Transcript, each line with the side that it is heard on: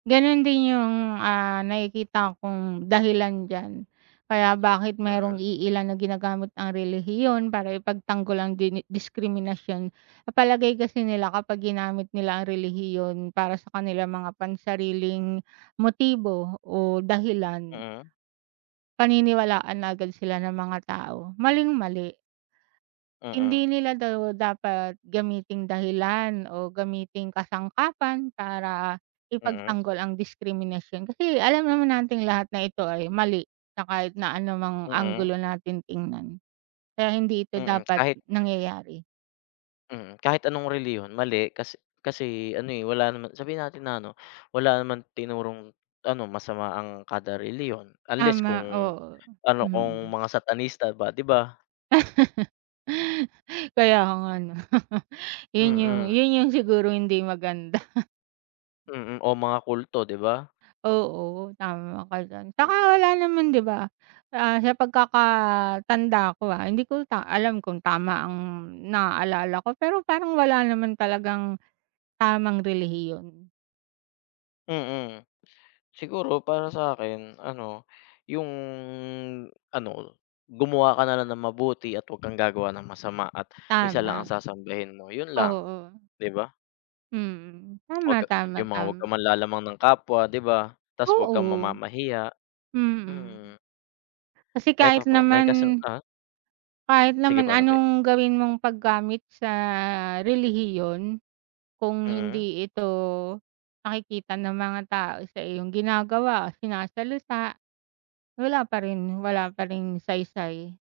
right: Ganon din yung, ah, nakikita kong dahilan diyan. Kaya bakit mayrong
left: Mm.
right: iilan na ginagamit ang relihiyon para ipagtanggol ang dini diskriminasyon. Sa palagay kasi nila kapag ginamit nila ang relihiyon para sa kanilang mga pansariling motibo o dahilan
left: Mm.
right: paniniwalaan agad sila ng mga tao, maling mali.
left: Mm.
right: Hindi nila daw dapat gamiting dahilan o gamiting kasangkapan para
left: Mm.
right: ipagtanggol ang diskriminasyon, kasi alam naman nating lahat na ito ay mali na kahit na anumang
left: Mm.
right: anggulo natin tingnan. Kaya hindi ito
left: Mm
right: dapat
left: kahit
right: nangyayari.
left: Mm, kahit anong relihiyon, mali, kas kasi ano, eh, wala naman sabihin natin na ano, wala naman tinurong ano masama ang kada relihiyon, unless
right: Tama,
left: kung
right: oo,
left: ano kung
right: mm.
left: mga satanista ba 'di ba?
right: Kaya nga ano. Yun yung
left: Mm.
right: yun yung siguro hindi maganda.
left: Mm o mga kulto 'di ba?
right: Oo, tama ka diyan,
left: Hmm.
right: 'tsaka wala naman 'di ba, ah, sa pagkakatanda ko, ah, hindi ko lang alam kung tama ang naalala ko pero parang wala naman talagang tamang relihiyon.
left: Mm. Siguro para sa 'kin ano, yung ano gumawa ka na lang ng mabuti at 'wag kang gagawa ng masama at isa
right: Tama
left: lang ang sasambahin mo yun lang,
right: oo.
left: 'di ba?
right: Mm,
left: Huwag
right: tama,
left: ka
right: tama
left: yung mga wag kang
right: tam
left: manlalamang ng kapwa 'di ba, tas wag kang
right: Oo.
left: mamamahiya
right: Mm.
left: mm.
right: Kasi
left: Eto
right: kahit
left: po may kasang
right: naman
left: ah.
right: kahit
left: Sige po,
right: naman
left: ano po' yon?
right: anong gawin mong paggamit sa relihiyon kung
left: Mm.
right: hindi ito nakikita ng mga tao sa iyong ginagawa, sinasalitaa, wala pa rin wala pa ring saysay.